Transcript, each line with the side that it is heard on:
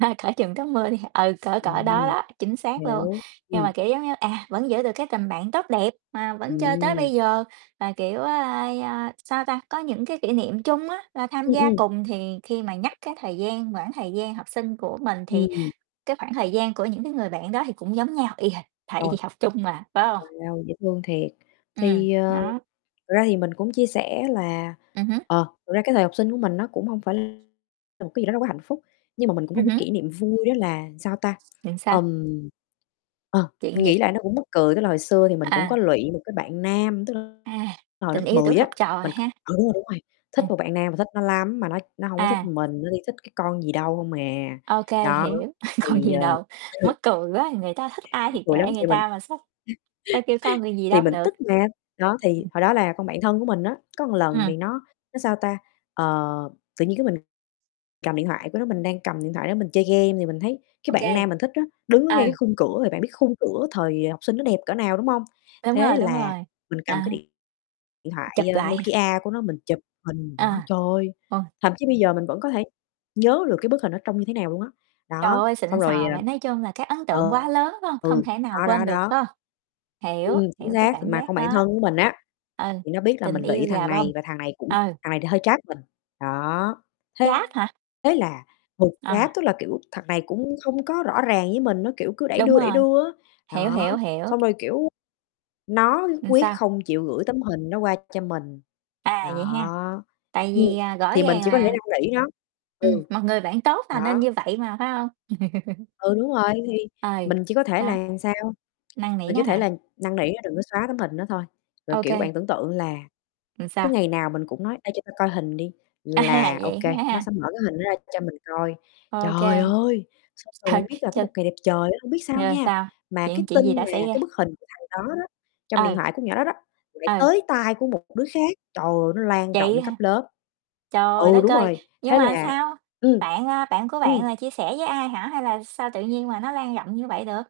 right: À, cởi truồng tắm mưa đi h ừ, cỡ cỡ đó
left: Ừm,
right: đó, chính xác luôn.
left: nếu
right: Nhưng
left: ừm.
right: mà, kiểu giống như, à, vẫn giữ được cái tình bạn tốt đẹp, mà vẫn chơi tới
left: Ừm.
right: bây giờ là, kiểu, ơ, ơ, sao ta, có những cái kỷ niệm chung á, là tham
left: Ừm,
right: gia
left: ừm.
right: cùng. Thì khi mà nhắc cái thời gian quãng thời gian học sinh của mình thì
left: Ừm.
right: cái khoảng thời gian của những cái người bạn đó thì cũng giống nhau y hệt, tại vì
left: Rồi,
right: học chung mà, phải hông?
left: bằng nhau, dễ thương thiệt,
right: Ừm,
left: thì, ờ,
right: đó.
left: thực ra thì mình cũng chia sẻ là,
right: Ừm hứm.
left: ờ, thực ra cái thời học sinh của mình nó cũng hông phải là một cái gì đó rất hạnh phúc, nhưng mà mình cũng có
right: Ừm
left: một cái
right: hứm.
left: kỷ niệm vui, đó là, sao ta,
right: Chính xác.
left: ờm, ờ,
right: Chuyện
left: mình
right: gì?
left: nghĩ lại nó cũng mắc cười, tức là, hồi xưa thì mình cũng có
right: À.
left: lụy một cái bạn nam, tức là
right: À,
left: hồi
right: tình
left: lớp
right: yêu tuổi
left: 10 á,
right: học trò
left: mình c
right: ha.
left: ừ, đúng rồi, đúng rồi, thích
right: Ừm.
left: một bạn nam, mà thích nó lắm, mà nó nó hông có thích
right: À.
left: mình, nó đi thích cái con gì đâu hông à.
right: Ô kê,
left: Đó,
right: hiểu, con
left: thì,
right: gì
left: ờ
right: đâu.
left: ừ.
right: Mắc cười quá, người ta thích ai
left: Mắc
right: thì
left: cười lắm,
right: kệ người
left: thì mình
right: ta mà, sao sao kêu con người gì
left: thì
right: đâu
left: mình
right: được.
left: tức mà, đó, thì
right: Ừm.
left: hồi đó là con bạn thân của mình á, có một lần
right: Ừm.
left: vì nó nó, sao ta, ờ, tự nhiên cái mình cầm điện thoại của nó, mình đang cầm điện thoại nó mình chơi game thì mình thấy cái
right: Ô
left: bạn
right: kê.
left: nam mình thích á, đứng ở ngay cái
right: Ừ.
left: khung cửa, rồi bạn biết khung cửa thời học sinh nó đẹp cỡ nào, đúng hông?
right: Đúng
left: Thế
right: rồi, đúng
left: là
right: rồi,
left: mình cầm cái
right: à.
left: điện điện thoại,
right: Chụp
left: a,
right: lại hả?
left: Nokia của nó mình chụp hình đó.
right: À,
left: Trời,
right: ô.
left: thậm chí bây giờ mình vẫn có thể nhớ được cái bức hình nó trông như thế nào luôn á.
right: Trời
left: Đó,
right: ơi,
left: xong
right: xịn
left: rồi,
right: sò
left: à
right: vậy, nói chung là cái ấn
left: ừ,
right: tượng quá lớn, phải hông? Không
left: ừ,
right: thể nào
left: đó, đó,
right: quên được,
left: đó.
right: phải không? Hiểu,
left: Ừm, chính
right: hiểu cái
left: xác, thì
right: cảm
left: mà
right: giác
left: con bạn
right: đó.
left: thân của mình á,
right: Ừ,
left: thì nó biết là
right: tình
left: mình
right: yêu
left: lụy thằng
right: gà bông,
left: này, và thằng này cũng
right: ừ.
left: thằng này thì hơi trap mình, đó. Thế
right: Chát hả?
left: thế là [unintelligible] trap
right: À.
left: tức là, kiểu, thằng này cũng không có rõ ràng với mình á, kiểu, cứ đẩy
right: Đúng
left: đưa, đẩy
right: rồi,
left: đưa á.
right: hiểu,
left: Đó,
right: hiểu, hiểu.
left: xong rồi, kiểu, nó nhất
right: Làm
left: quyết
right: sao?
left: không chịu gửi tấm hình nó qua cho mình,
right: À,
left: đó,
right: vậy ha, tại
left: ừm,
right: vì, à, rõ
left: thì mình
right: ràng
left: chỉ có thể
right: mà.
left: năn nỉ nó
right: Ừm,
left: ừ.
right: một người bạn tốt là nên
left: Đó.
right: như vậy mà, phải hông?
left: Ừ, đúng rồi, thì
right: Ừ,
left: mình chỉ có thể
right: đó.
left: là làm sao,
right: Năn nỉ
left: mình
right: nó
left: chỉ thể
right: hả?
left: là năn nỉ nó đừng có xóa tấm hình đó thôi, rồi,
right: Ô
left: kiểu, bạn
right: kê.
left: tưởng tượng là
right: Ừ,
left: cứ
right: sao?
left: ngày nào mình cũng nói: "Ê, cho tao coi hình đi."
right: À,
left: Là ô
right: vậy
left: kê, nó
right: ha.
left: sẽ mở cái hình đó ra cho mình coi.
right: Ô
left: Trời
right: kê.
left: ơi! Xong rồi bạn biết là có một
right: [unintelligible]
left: ngày đẹp trời á, hông biết sao
right: Rồi
left: nha,
right: sao,
left: mà cái
right: chuyện chuyện gì
left: tin
right: đã
left: mà
right: xảy
left: cái
right: ra?
left: bức hình của thằng đó đó, trong điện
right: Ừ.
left: thoại con nhỏ đó đó, lại
right: Ừ.
left: tới tai của một đứa khác, trời ơi, nó lan
right: Vậy
left: rộng cấp
right: hả?
left: lớp. Ừ,
right: Trời đất
left: đúng
right: ơi,
left: rồi,
right: nhưng
left: thế
right: mà
left: là
right: sao
left: ừm.
right: bạn, à, bạn của bạn
left: Ừm.
right: là chia sẻ với ai hả? Hay là sao tự nhiên mà nó lan rộng như vậy được?